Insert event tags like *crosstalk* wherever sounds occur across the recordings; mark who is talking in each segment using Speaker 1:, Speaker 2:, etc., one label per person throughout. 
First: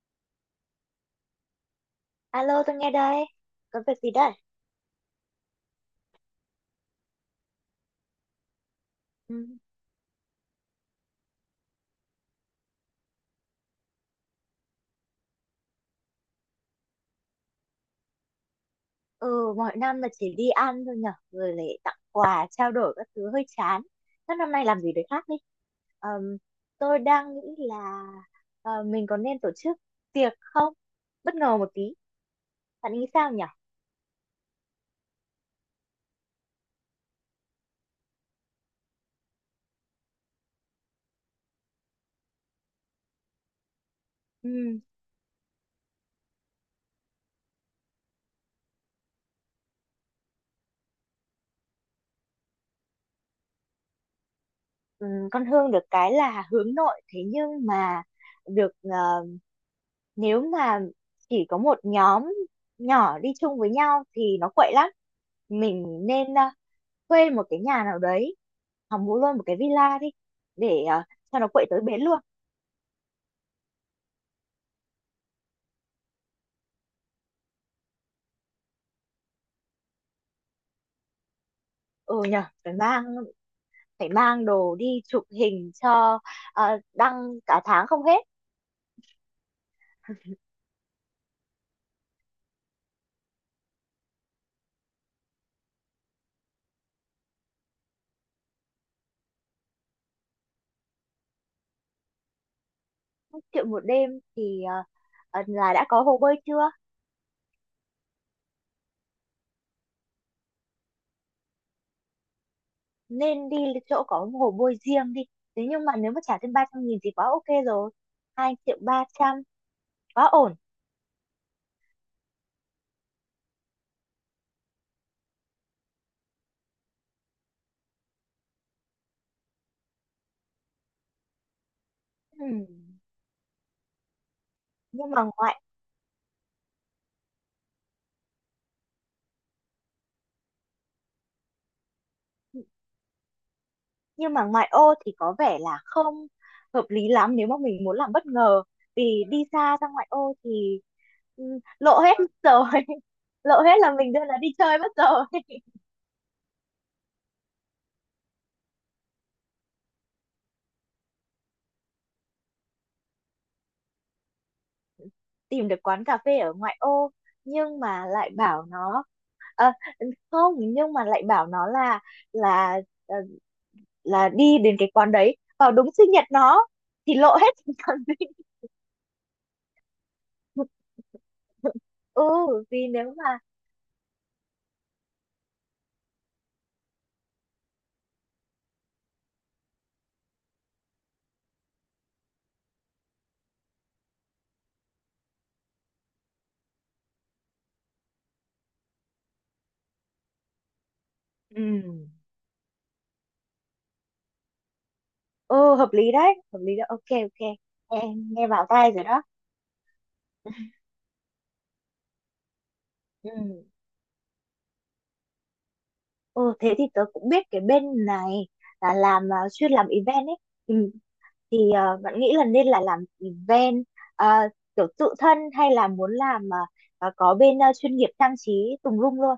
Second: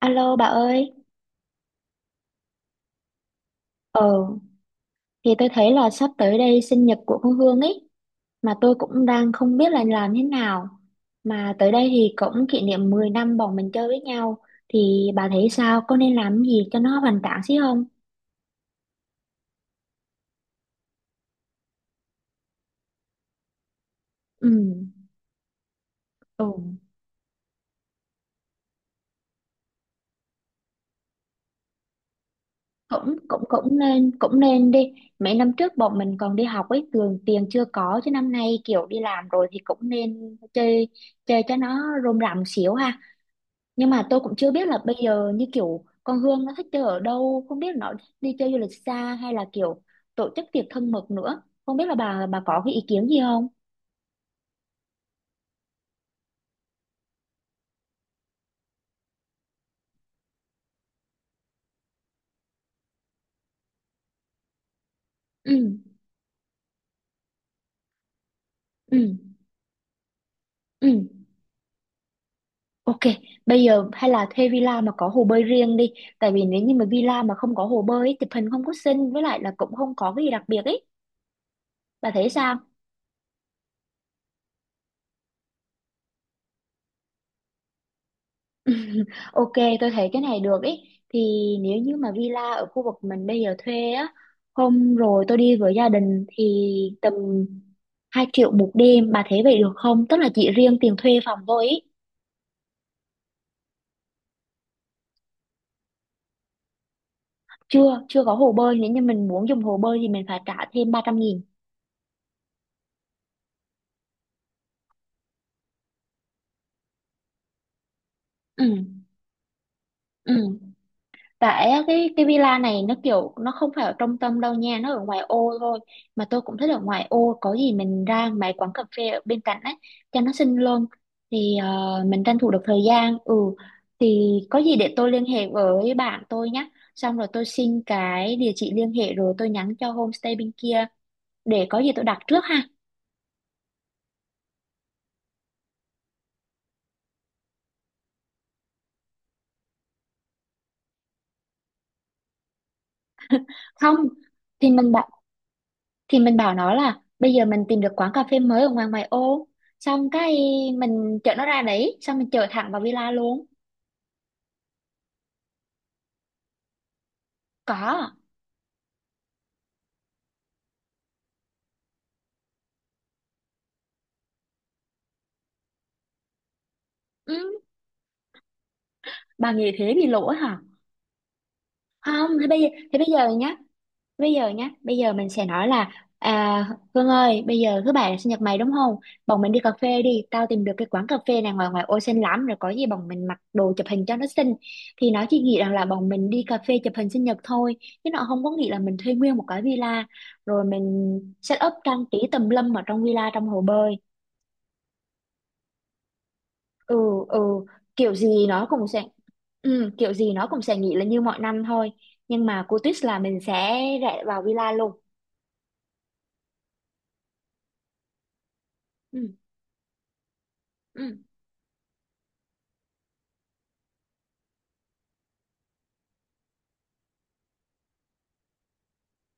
Speaker 1: Alo bà ơi,
Speaker 2: Alo, tôi nghe đây. Có việc gì
Speaker 1: ờ
Speaker 2: đây?
Speaker 1: thì tôi thấy là sắp tới đây sinh nhật của con Hương ấy mà tôi cũng đang
Speaker 2: Ừ.
Speaker 1: không biết là làm thế nào. Mà tới đây thì cũng kỷ niệm 10 năm bọn mình chơi với nhau thì bà thấy sao? Có nên làm gì cho nó hoành tráng xí không?
Speaker 2: Ừ, mọi năm là chỉ đi ăn thôi nhở. Rồi lại tặng quà, trao đổi các thứ hơi chán. Thế
Speaker 1: Ừ,
Speaker 2: năm nay làm gì đấy khác đi. Ờm,
Speaker 1: ừ,
Speaker 2: tôi đang nghĩ là mình có nên tổ chức tiệc không? Bất ngờ một tí. Bạn nghĩ
Speaker 1: cũng
Speaker 2: sao
Speaker 1: cũng
Speaker 2: nhở?
Speaker 1: cũng nên đi. Mấy năm trước bọn mình còn đi học ấy, thường tiền chưa có chứ năm nay kiểu đi làm rồi thì cũng nên chơi chơi cho nó rôm rả một xíu ha. Nhưng mà tôi cũng chưa biết là
Speaker 2: Ừ,
Speaker 1: bây giờ như kiểu con Hương nó thích chơi ở đâu, không biết là nó đi chơi du lịch xa hay là kiểu tổ chức tiệc thân mật nữa. Không biết là bà có cái ý kiến gì không?
Speaker 2: ừ, con Hương được cái là hướng nội. Thế nhưng mà được, nếu mà chỉ có một nhóm nhỏ đi chung với nhau thì nó quậy lắm.
Speaker 1: Ừ,
Speaker 2: Mình nên thuê một cái nhà nào đấy, hoặc
Speaker 1: ừ,
Speaker 2: mua luôn một cái villa đi để
Speaker 1: ừ.
Speaker 2: cho nó quậy tới bến luôn.
Speaker 1: Ok, bây giờ hay là thuê villa mà có hồ bơi riêng đi. Tại vì nếu như mà villa mà không có hồ bơi ấy, chụp hình không có xinh với lại là cũng không có cái gì đặc biệt ấy. Bà
Speaker 2: Ừ
Speaker 1: thấy
Speaker 2: nhờ,
Speaker 1: sao?
Speaker 2: phải mang đồ đi chụp hình cho đăng cả tháng không hết.
Speaker 1: *laughs* Ok, tôi thấy cái này được ý. Thì nếu như mà villa ở khu vực mình bây giờ thuê á, hôm rồi tôi đi với gia đình thì tầm 2 triệu một đêm, bà thấy vậy được không? Tức là chỉ riêng tiền thuê phòng thôi ý.
Speaker 2: 1 triệu một đêm thì là đã có hồ bơi chưa?
Speaker 1: Chưa, chưa có hồ bơi, nếu như mình muốn dùng hồ bơi thì mình phải trả thêm 300 nghìn.
Speaker 2: Nên đi chỗ có hồ bơi riêng đi. Thế nhưng mà nếu mà trả thêm 300.000 thì quá ok rồi. Hai
Speaker 1: Ừ,
Speaker 2: triệu ba trăm quá ổn.
Speaker 1: ừ. Tại á, cái villa này nó kiểu nó không phải ở trung tâm đâu nha, nó ở ngoài ô thôi. Mà tôi cũng thích ở ngoài ô, có gì mình ra mấy quán cà phê ở bên cạnh ấy cho nó xinh luôn. Thì ờ, mình tranh thủ được
Speaker 2: Ừ.
Speaker 1: thời gian. Ừ thì có gì để tôi
Speaker 2: nhưng mà
Speaker 1: liên hệ
Speaker 2: ngoại
Speaker 1: với bạn tôi nhé. Xong rồi tôi xin cái địa chỉ liên hệ rồi tôi nhắn cho homestay bên kia để có gì tôi đặt trước ha.
Speaker 2: nhưng mà ngoại ô thì có vẻ là không hợp lý lắm nếu mà mình muốn làm bất ngờ, vì đi xa ra ngoại ô thì ừ, lộ hết mất rồi *laughs* lộ hết là
Speaker 1: Không
Speaker 2: mình đưa nó đi
Speaker 1: thì
Speaker 2: chơi
Speaker 1: mình
Speaker 2: mất
Speaker 1: bảo
Speaker 2: rồi *laughs*
Speaker 1: nó là bây giờ mình tìm được quán cà phê mới ở ngoài ngoại ô xong cái mình chở nó ra đấy xong mình chở thẳng vào villa luôn
Speaker 2: tìm được quán cà phê ở ngoại ô, nhưng mà
Speaker 1: có
Speaker 2: lại bảo nó ờ, không, nhưng mà lại bảo nó là ờ, là đi đến cái quán đấy vào đúng sinh nhật nó thì lộ
Speaker 1: ừ,
Speaker 2: hết *laughs* còn gì.
Speaker 1: bà nghĩ thế thì lỗi hả
Speaker 2: Ừ,
Speaker 1: không
Speaker 2: vì
Speaker 1: thế bây
Speaker 2: nếu
Speaker 1: giờ
Speaker 2: mà
Speaker 1: nhá. Bây giờ nhá, bây giờ mình sẽ nói là à, Hương ơi, bây giờ thứ bảy là sinh nhật mày đúng không? Bọn mình đi cà phê đi, tao tìm được cái quán cà phê này ngoài ngoài ô xinh lắm rồi có gì bọn mình mặc đồ chụp hình cho nó xinh. Thì nó chỉ nghĩ rằng là bọn mình đi cà phê chụp hình sinh nhật thôi, chứ nó không có nghĩ là mình thuê nguyên một cái villa rồi mình set up
Speaker 2: ừ,
Speaker 1: trang trí tùm lum ở trong villa trong hồ bơi.
Speaker 2: ừ, hợp lý đấy, hợp lý đấy, ok,
Speaker 1: Ừ ừ,
Speaker 2: ok.
Speaker 1: kiểu
Speaker 2: Em
Speaker 1: gì
Speaker 2: nghe
Speaker 1: nó
Speaker 2: vào
Speaker 1: cũng
Speaker 2: tai
Speaker 1: sẽ
Speaker 2: rồi đó.
Speaker 1: ừ, kiểu gì nó cũng sẽ nghĩ là như mọi năm thôi, nhưng mà cú twist là mình
Speaker 2: Ừ.
Speaker 1: sẽ rẽ vào villa luôn.
Speaker 2: Ừ, thế thì tớ cũng biết cái bên này là làm,
Speaker 1: Ừ.
Speaker 2: à, chuyên làm event ấy, thì,
Speaker 1: Ừ.
Speaker 2: thì bạn nghĩ là nên là làm event, à, kiểu tự thân, hay là muốn làm có bên, chuyên nghiệp trang trí tùm lum luôn.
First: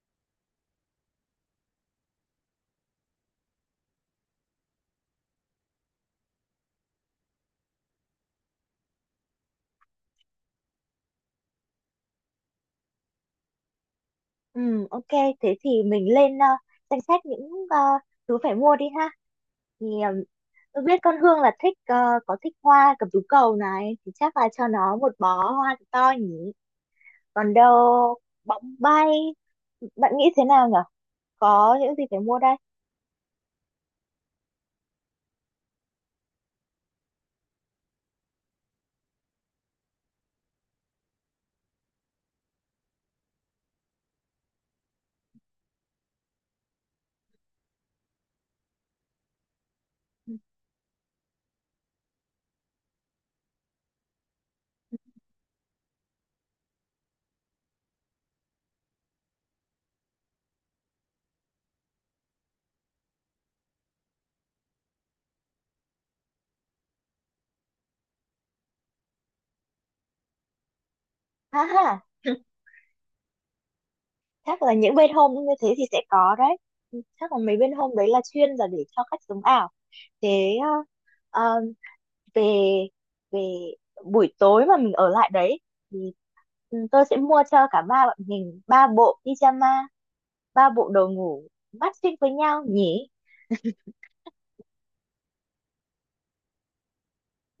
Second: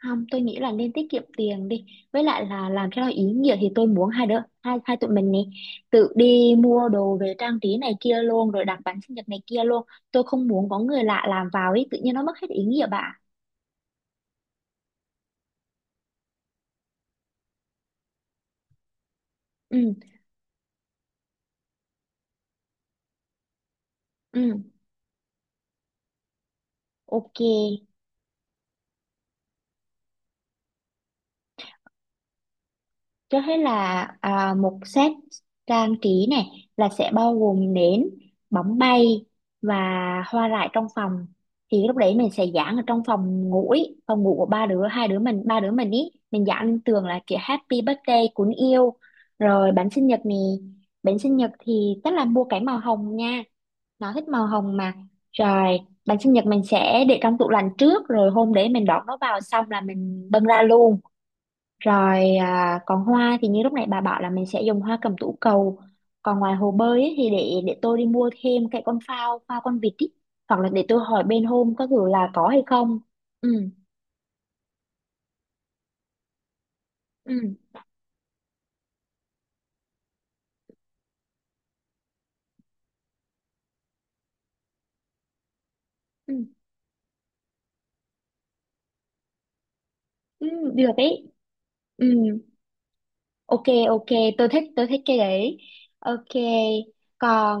Speaker 1: Không, tôi nghĩ là nên tiết kiệm tiền đi. Với lại là làm cho nó ý nghĩa thì tôi muốn hai đứa, hai tụi mình này tự đi mua đồ về trang trí này kia luôn rồi đặt bánh sinh nhật này kia luôn. Tôi không muốn có người lạ làm vào ý, tự nhiên nó mất hết ý nghĩa bà.
Speaker 2: Ừ, ok. Thế thì mình lên danh sách những thứ phải mua đi ha. Thì
Speaker 1: Ừ,
Speaker 2: tôi biết con Hương là thích, có thích hoa cẩm tú cầu này, thì chắc là cho
Speaker 1: ừ,
Speaker 2: nó một bó hoa thật to nhỉ.
Speaker 1: ok.
Speaker 2: Còn đâu, bóng bay, bạn nghĩ thế nào nhở? Có những gì phải mua đây?
Speaker 1: Cho hết là một set trang trí này là sẽ bao gồm nến, bóng bay và hoa rải trong phòng. Thì lúc đấy mình sẽ dán ở trong phòng ngủ ý, phòng ngủ của ba đứa, hai đứa mình, ba đứa mình ý. Mình dán lên tường là chữ Happy Birthday cuốn yêu. Rồi bánh sinh nhật này, bánh sinh nhật thì chắc là mua cái màu hồng nha. Nó thích màu hồng mà. Rồi bánh sinh nhật mình sẽ để trong tủ lạnh trước rồi hôm đấy mình đón nó vào xong là mình bưng ra luôn rồi còn hoa thì như lúc nãy bà bảo là mình sẽ dùng hoa cẩm tú cầu. Còn ngoài hồ bơi ấy, thì để tôi đi mua thêm cái con phao, phao con vịt ý. Hoặc là để tôi hỏi bên
Speaker 2: Ha
Speaker 1: hôm có
Speaker 2: ha,
Speaker 1: kiểu là có hay không. Ừ,
Speaker 2: chắc là những bên hôm như thế thì sẽ có đấy. Chắc là
Speaker 1: ừ,
Speaker 2: mấy bên hôm đấy là chuyên là để cho khách sống ảo. Thế ờ, về về buổi tối mà mình ở lại đấy thì
Speaker 1: ừ,
Speaker 2: ừ, tôi sẽ mua cho cả ba bọn mình ba bộ pyjama,
Speaker 1: ừ
Speaker 2: ba bộ
Speaker 1: được
Speaker 2: đồ
Speaker 1: ấy.
Speaker 2: ngủ
Speaker 1: Ừ,
Speaker 2: matching với nhau nhỉ.
Speaker 1: ok, ok, tôi thích cái đấy. Ok,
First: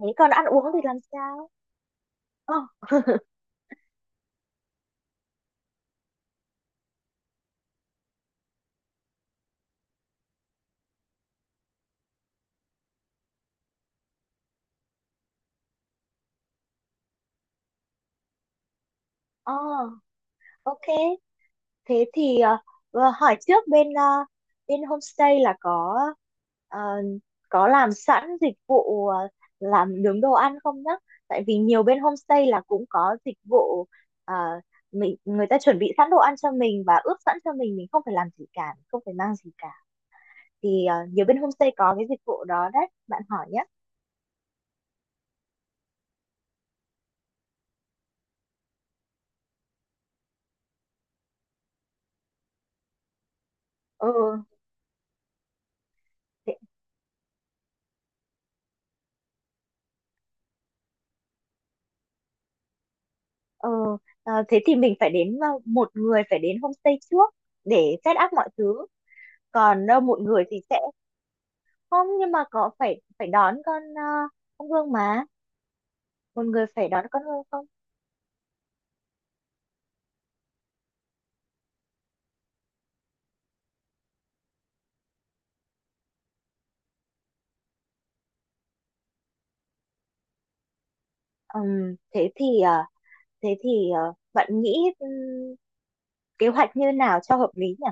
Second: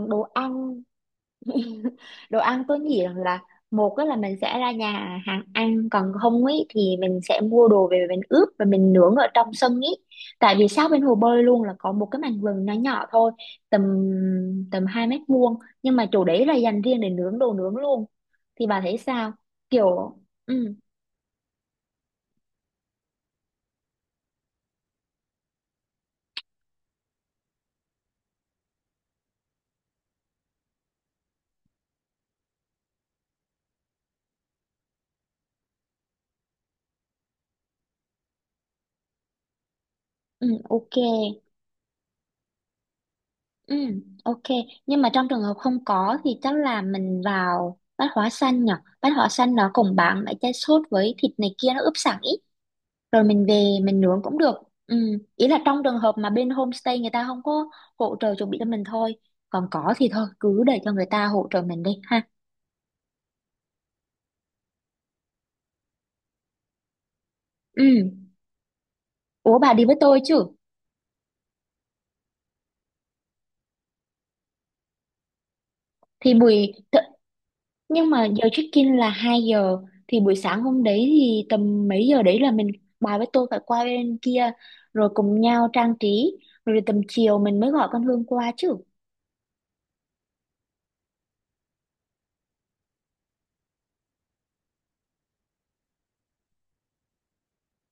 Speaker 2: Thế
Speaker 1: đồ
Speaker 2: còn ăn
Speaker 1: ăn.
Speaker 2: uống thì làm sao?
Speaker 1: *laughs* Đồ
Speaker 2: Ờ,
Speaker 1: ăn tôi nghĩ rằng là một á là mình sẽ ra nhà hàng ăn còn không ấy thì mình sẽ mua đồ về mình ướp và mình nướng ở trong sân ấy tại vì sát bên hồ bơi luôn là có một cái mảnh vườn nhỏ nhỏ thôi tầm tầm hai mét vuông nhưng mà chỗ đấy là dành riêng để nướng đồ nướng luôn thì bà thấy sao
Speaker 2: ờ,
Speaker 1: kiểu ừ
Speaker 2: ok. Thế thì hỏi trước bên, bên homestay là có ờ, có làm sẵn dịch vụ làm nướng đồ ăn không nhá? Tại vì nhiều bên homestay là cũng có dịch vụ, ờ, mình người ta chuẩn bị sẵn đồ ăn cho mình và ướp sẵn cho mình không phải làm gì cả, không phải mang gì cả.
Speaker 1: ừ
Speaker 2: Thì
Speaker 1: ok
Speaker 2: nhiều bên homestay có cái dịch vụ đó đấy, bạn hỏi nhé.
Speaker 1: ừ ok nhưng mà trong trường hợp không có thì chắc là mình vào bát hóa xanh nhở bát hóa xanh nó cũng bán mấy cái sốt với thịt này kia nó ướp sẵn ý rồi mình về mình nướng cũng
Speaker 2: Ừ.
Speaker 1: được ừ. Ý là trong trường hợp mà bên
Speaker 2: Thế,
Speaker 1: homestay người ta không có hỗ trợ chuẩn bị cho mình thôi còn có thì thôi cứ để cho người ta hỗ trợ mình đi ha
Speaker 2: ừ, thế thì mình phải đến, một người phải đến homestay trước để
Speaker 1: ừ.
Speaker 2: set up mọi thứ.
Speaker 1: Ủa bà đi
Speaker 2: Còn
Speaker 1: với tôi
Speaker 2: một
Speaker 1: chứ
Speaker 2: người thì sẽ không, nhưng mà có phải phải đón con, con Hương mà,
Speaker 1: thì
Speaker 2: một người
Speaker 1: buổi
Speaker 2: phải
Speaker 1: th-
Speaker 2: đón con Hương không?
Speaker 1: nhưng mà giờ check in là 2 giờ thì buổi sáng hôm đấy thì tầm mấy giờ đấy là mình bà với tôi phải qua bên kia rồi cùng nhau trang trí rồi tầm chiều mình mới gọi con Hương qua chứ
Speaker 2: Thế thì thế thì bạn nghĩ, kế hoạch như nào cho hợp lý nhỉ?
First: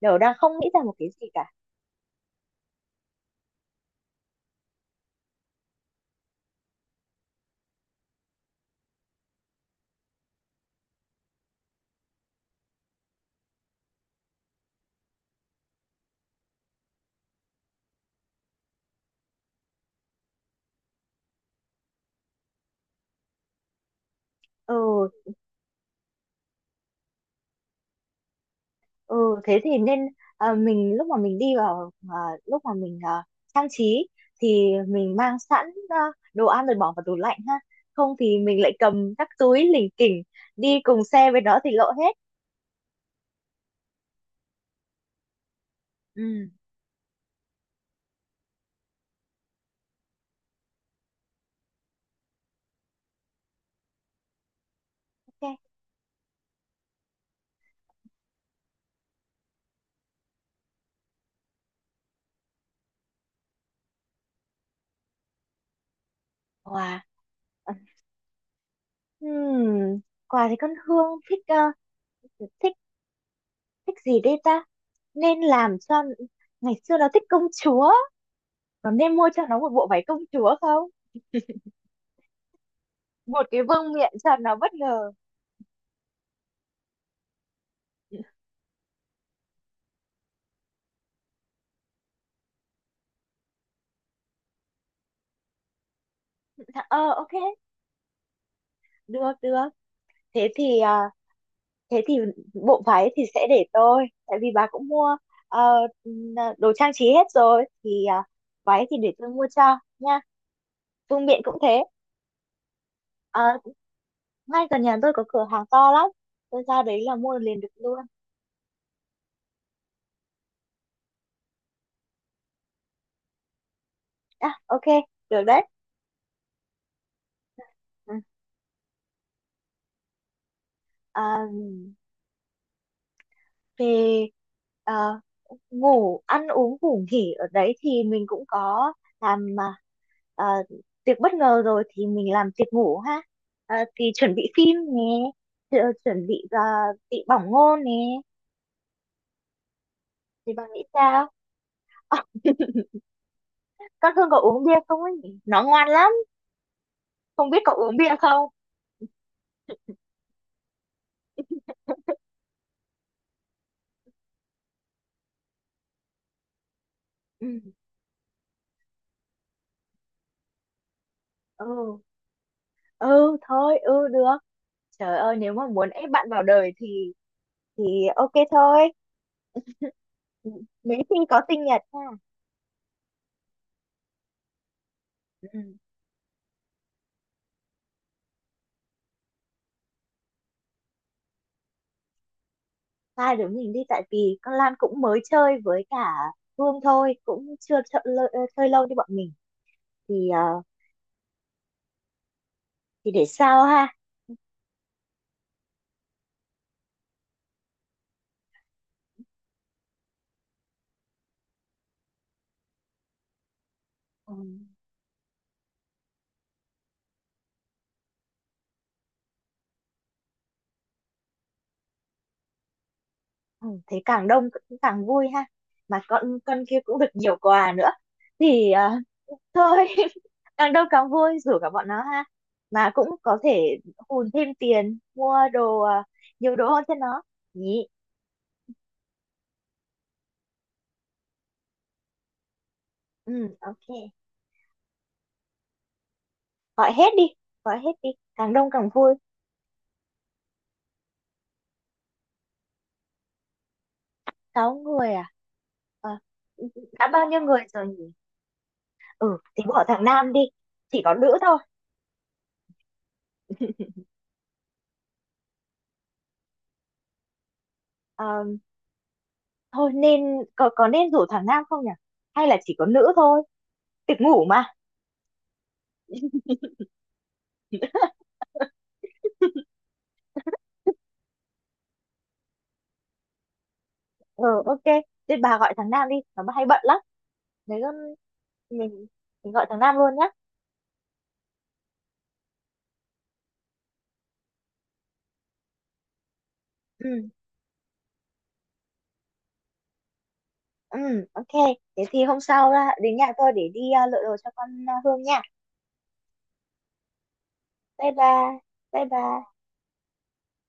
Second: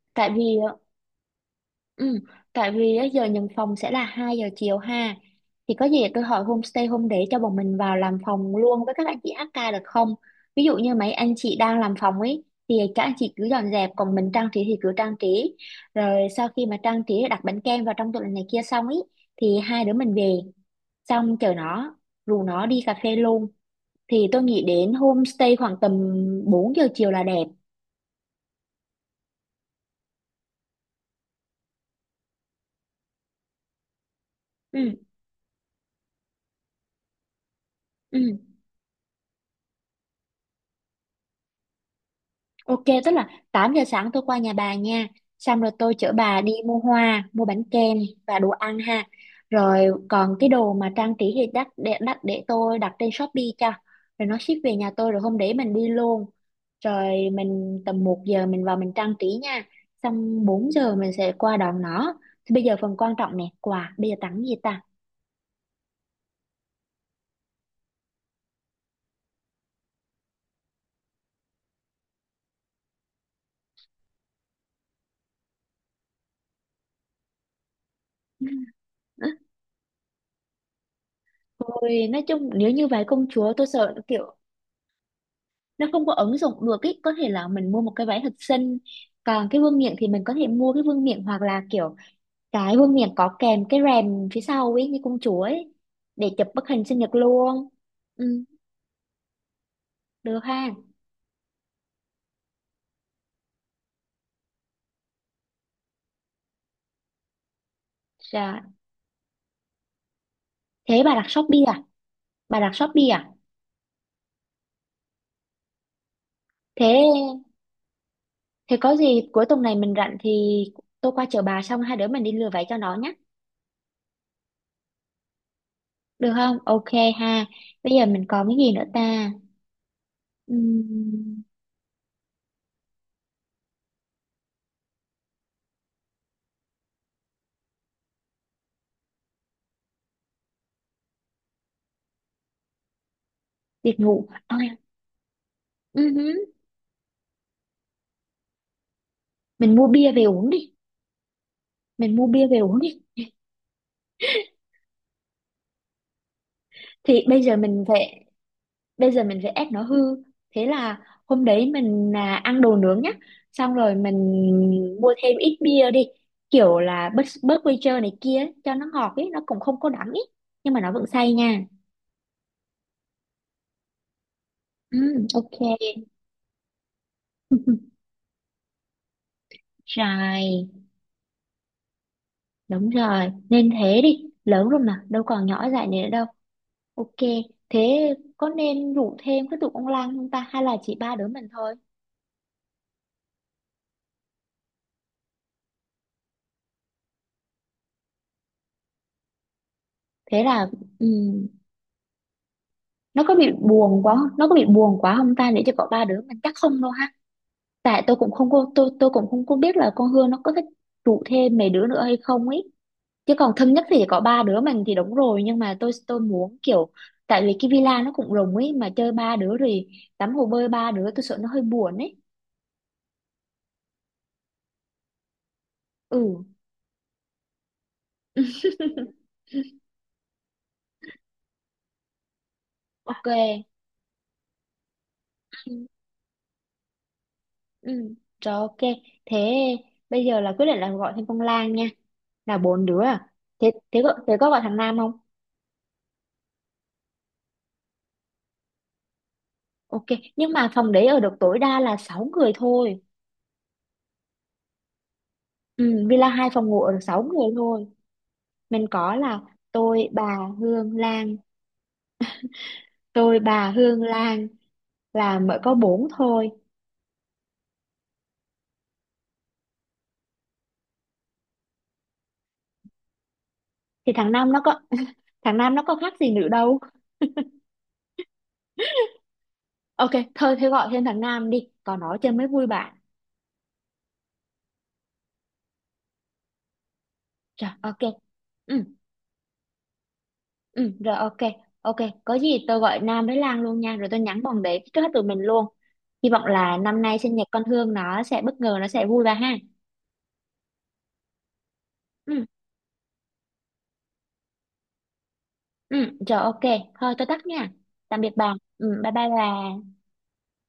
Speaker 2: Đều
Speaker 1: tại
Speaker 2: đang không
Speaker 1: vì
Speaker 2: nghĩ
Speaker 1: ờ,
Speaker 2: ra một cái gì cả.
Speaker 1: Ừ, tại vì á, giờ nhận phòng sẽ là 2 giờ chiều ha. Thì có gì tôi hỏi homestay hôm để cho bọn mình vào làm phòng luôn với các anh chị HK được không? Ví dụ như mấy anh chị đang làm phòng ấy thì các anh chị cứ dọn dẹp còn mình trang trí thì cứ trang trí. Rồi sau khi mà trang trí đặt bánh kem vào trong tủ lạnh này kia xong ấy thì hai đứa mình về xong chờ nó rủ nó đi cà phê luôn. Thì tôi nghĩ đến
Speaker 2: Ừ.
Speaker 1: homestay khoảng tầm 4 giờ chiều là đẹp.
Speaker 2: Ừ, thế thì nên, mình lúc mà mình đi vào, lúc mà mình trang trí thì
Speaker 1: Ừ,
Speaker 2: mình mang sẵn đồ ăn rồi bỏ vào tủ lạnh ha, không
Speaker 1: ừ.
Speaker 2: thì mình lại cầm các túi lỉnh kỉnh đi cùng xe với nó thì lộ hết.
Speaker 1: Ok, tức là 8 giờ sáng tôi qua nhà bà nha. Xong rồi tôi chở
Speaker 2: Ừ,
Speaker 1: bà đi mua hoa, mua bánh kem và đồ ăn ha. Rồi còn cái đồ mà trang trí thì đắt để tôi đặt trên Shopee cho. Rồi nó ship về nhà tôi rồi hôm đấy
Speaker 2: ok.
Speaker 1: mình đi luôn. Rồi mình tầm một giờ mình vào mình trang trí nha. Xong 4 giờ mình sẽ qua đón nó. Thì bây giờ phần quan trọng nè, quà. Bây giờ tặng gì ta?
Speaker 2: Wow. Ừm, quà thì con Hương thích, thích thích gì đây ta? Nên làm cho, ngày xưa nó thích công chúa,
Speaker 1: *laughs*
Speaker 2: nó nên mua cho nó một bộ váy công chúa không?
Speaker 1: Ôi, nói chung nếu như vậy công
Speaker 2: Một
Speaker 1: chúa
Speaker 2: cái
Speaker 1: tôi
Speaker 2: vương
Speaker 1: sợ
Speaker 2: miện
Speaker 1: kiểu
Speaker 2: cho nó bất ngờ.
Speaker 1: nó không có ứng dụng được ý có thể là mình mua một cái váy thật
Speaker 2: *laughs*
Speaker 1: xinh còn cái vương miện thì mình có thể mua cái vương miện hoặc là kiểu cái vương miện có kèm cái rèm phía sau ấy như công chúa ấy để chụp bức hình sinh nhật
Speaker 2: Ờ, ok,
Speaker 1: luôn ừ,
Speaker 2: được, được.
Speaker 1: được
Speaker 2: Thế
Speaker 1: ha
Speaker 2: thì thế thì bộ váy thì sẽ để tôi, tại vì bà cũng mua ờ, đồ trang trí hết rồi, thì
Speaker 1: dạ
Speaker 2: váy thì để tôi mua cho nha.
Speaker 1: thế bà
Speaker 2: Vương
Speaker 1: đặt
Speaker 2: miện cũng
Speaker 1: Shopee à
Speaker 2: thế.
Speaker 1: bà đặt Shopee à
Speaker 2: Ờ, ngay gần nhà tôi có cửa hàng to lắm. Tôi ra
Speaker 1: thế
Speaker 2: đấy là mua liền được luôn.
Speaker 1: thế có gì cuối tuần này mình rảnh thì tôi qua chở bà xong hai đứa mình đi lừa váy cho nó nhé
Speaker 2: À, ok, được đấy.
Speaker 1: được không ok ha bây giờ
Speaker 2: Ừ.
Speaker 1: mình còn cái gì nữa ta. Ừm,
Speaker 2: À, về à, ngủ, ăn uống, ngủ nghỉ ở đấy thì mình cũng có làm à, tiệc bất ngờ rồi thì mình làm tiệc ngủ ha. À,
Speaker 1: việc
Speaker 2: thì
Speaker 1: ngủ
Speaker 2: chuẩn bị
Speaker 1: à,
Speaker 2: phim nè, chuẩn
Speaker 1: ừm,
Speaker 2: bị bị bỏng ngô nè.
Speaker 1: mình mua bia về uống
Speaker 2: Thì
Speaker 1: đi
Speaker 2: bạn nghĩ sao?
Speaker 1: mình
Speaker 2: À,
Speaker 1: mua bia về uống đi
Speaker 2: con Hương có uống bia không ấy nhỉ? Nó ngoan lắm,
Speaker 1: thì bây
Speaker 2: không
Speaker 1: giờ
Speaker 2: biết có
Speaker 1: mình
Speaker 2: uống bia
Speaker 1: phải
Speaker 2: không?
Speaker 1: ép nó hư thế là hôm đấy mình ăn đồ nướng nhá xong rồi mình mua thêm ít bia đi kiểu là bớt
Speaker 2: Ừ,
Speaker 1: bớt quay trơ này kia ấy, cho nó ngọt ấy nó cũng không có đắng ấy nhưng mà nó vẫn say nha
Speaker 2: ừ, ừ thôi, ừ được.
Speaker 1: ừ,
Speaker 2: Trời ơi, nếu mà
Speaker 1: ok.
Speaker 2: muốn ép bạn vào đời thì
Speaker 1: *laughs*
Speaker 2: ok thôi.
Speaker 1: Rồi,
Speaker 2: Mấy khi có sinh nhật nha.
Speaker 1: đúng rồi, nên thế đi, lớn rồi mà, đâu còn
Speaker 2: Ừ.
Speaker 1: nhỏ dại này nữa đâu. Ok, thế có nên rủ thêm cái tụi con Lan không ta, hay là chỉ ba đứa mình thôi?
Speaker 2: Hai đứa mình đi, tại vì con Lan cũng mới chơi với cả Hương thôi, cũng chưa chơi, chơi lâu như bọn mình thì,
Speaker 1: Thế là, ừ,
Speaker 2: thì
Speaker 1: nó
Speaker 2: để
Speaker 1: có bị
Speaker 2: sao ha?
Speaker 1: buồn quá không? Ta để cho có ba đứa mình chắc không đâu ha tại tôi cũng không có tôi cũng không có biết là con Hương nó có thích trụ thêm mấy đứa nữa hay không ấy chứ còn thân nhất thì chỉ có
Speaker 2: Ừ.
Speaker 1: ba đứa mình thì đúng rồi nhưng mà tôi muốn kiểu tại vì cái villa nó cũng rộng ấy mà chơi ba đứa rồi tắm hồ bơi ba đứa tôi sợ nó hơi buồn ấy
Speaker 2: Ừ, thế càng đông cũng càng vui ha, mà con
Speaker 1: ừ
Speaker 2: con kia cũng được nhiều quà nữa thì,
Speaker 1: *laughs*
Speaker 2: thôi *laughs* càng đông càng vui, rủ cả bọn nó ha, mà cũng
Speaker 1: ok
Speaker 2: có thể hùn thêm tiền mua đồ, nhiều đồ hơn cho nó nhỉ.
Speaker 1: ừ rồi ok thế bây giờ là quyết định là gọi thêm con Lan nha là bốn đứa à
Speaker 2: Ừ,
Speaker 1: thế
Speaker 2: ok.
Speaker 1: thế có gọi thằng Nam không.
Speaker 2: Gọi hết đi, gọi hết đi, càng đông càng vui.
Speaker 1: Ok, nhưng mà phòng đấy ở được tối đa là 6 người thôi.
Speaker 2: Sáu người à?
Speaker 1: Ừ,
Speaker 2: Ờ,
Speaker 1: villa hai phòng ngủ ở được
Speaker 2: đã
Speaker 1: 6
Speaker 2: bao nhiêu
Speaker 1: người
Speaker 2: người
Speaker 1: thôi.
Speaker 2: rồi nhỉ?
Speaker 1: Mình có
Speaker 2: Ừ,
Speaker 1: là
Speaker 2: thì bỏ thằng
Speaker 1: tôi,
Speaker 2: Nam
Speaker 1: bà,
Speaker 2: đi,
Speaker 1: Hương,
Speaker 2: chỉ có
Speaker 1: Lan.
Speaker 2: nữ thôi.
Speaker 1: Tôi, bà, Hương, Lan là mới có 4 thôi.
Speaker 2: Ờ, thôi nên, có nên rủ thằng Nam không nhỉ, hay là chỉ có nữ thôi?
Speaker 1: Thì
Speaker 2: Tiệc
Speaker 1: thằng
Speaker 2: ngủ
Speaker 1: Nam nó
Speaker 2: mà.
Speaker 1: có *laughs* thằng Nam nó có khác gì nữa đâu. Ok, thôi thế gọi thêm thằng Nam đi, còn nó chơi mới vui bạn.
Speaker 2: Ừ, ok. Nên bà gọi thằng Nam đi, nó hay bận lắm.
Speaker 1: Rồi,
Speaker 2: Nếu
Speaker 1: ok.
Speaker 2: không,
Speaker 1: Ừ,
Speaker 2: mình mình gọi thằng Nam luôn nhá.
Speaker 1: ừ, rồi ok. Ok, có gì tôi gọi Nam với Lan luôn nha, rồi tôi nhắn bọn đấy trước hết tụi mình luôn. Hy vọng là năm nay
Speaker 2: Ừ.
Speaker 1: sinh nhật con Hương nó sẽ bất ngờ, nó sẽ vui bà ha.
Speaker 2: Ừ, ok, thế thì
Speaker 1: Ừ.
Speaker 2: hôm sau ra đến nhà tôi để đi lựa đồ cho con, à, Hương nha.
Speaker 1: Ừ, rồi ok. Thôi tôi tắt nha.
Speaker 2: Bye
Speaker 1: Tạm biệt bà.
Speaker 2: bye.
Speaker 1: Ừ,
Speaker 2: Bye
Speaker 1: bye bye
Speaker 2: bye.
Speaker 1: bà.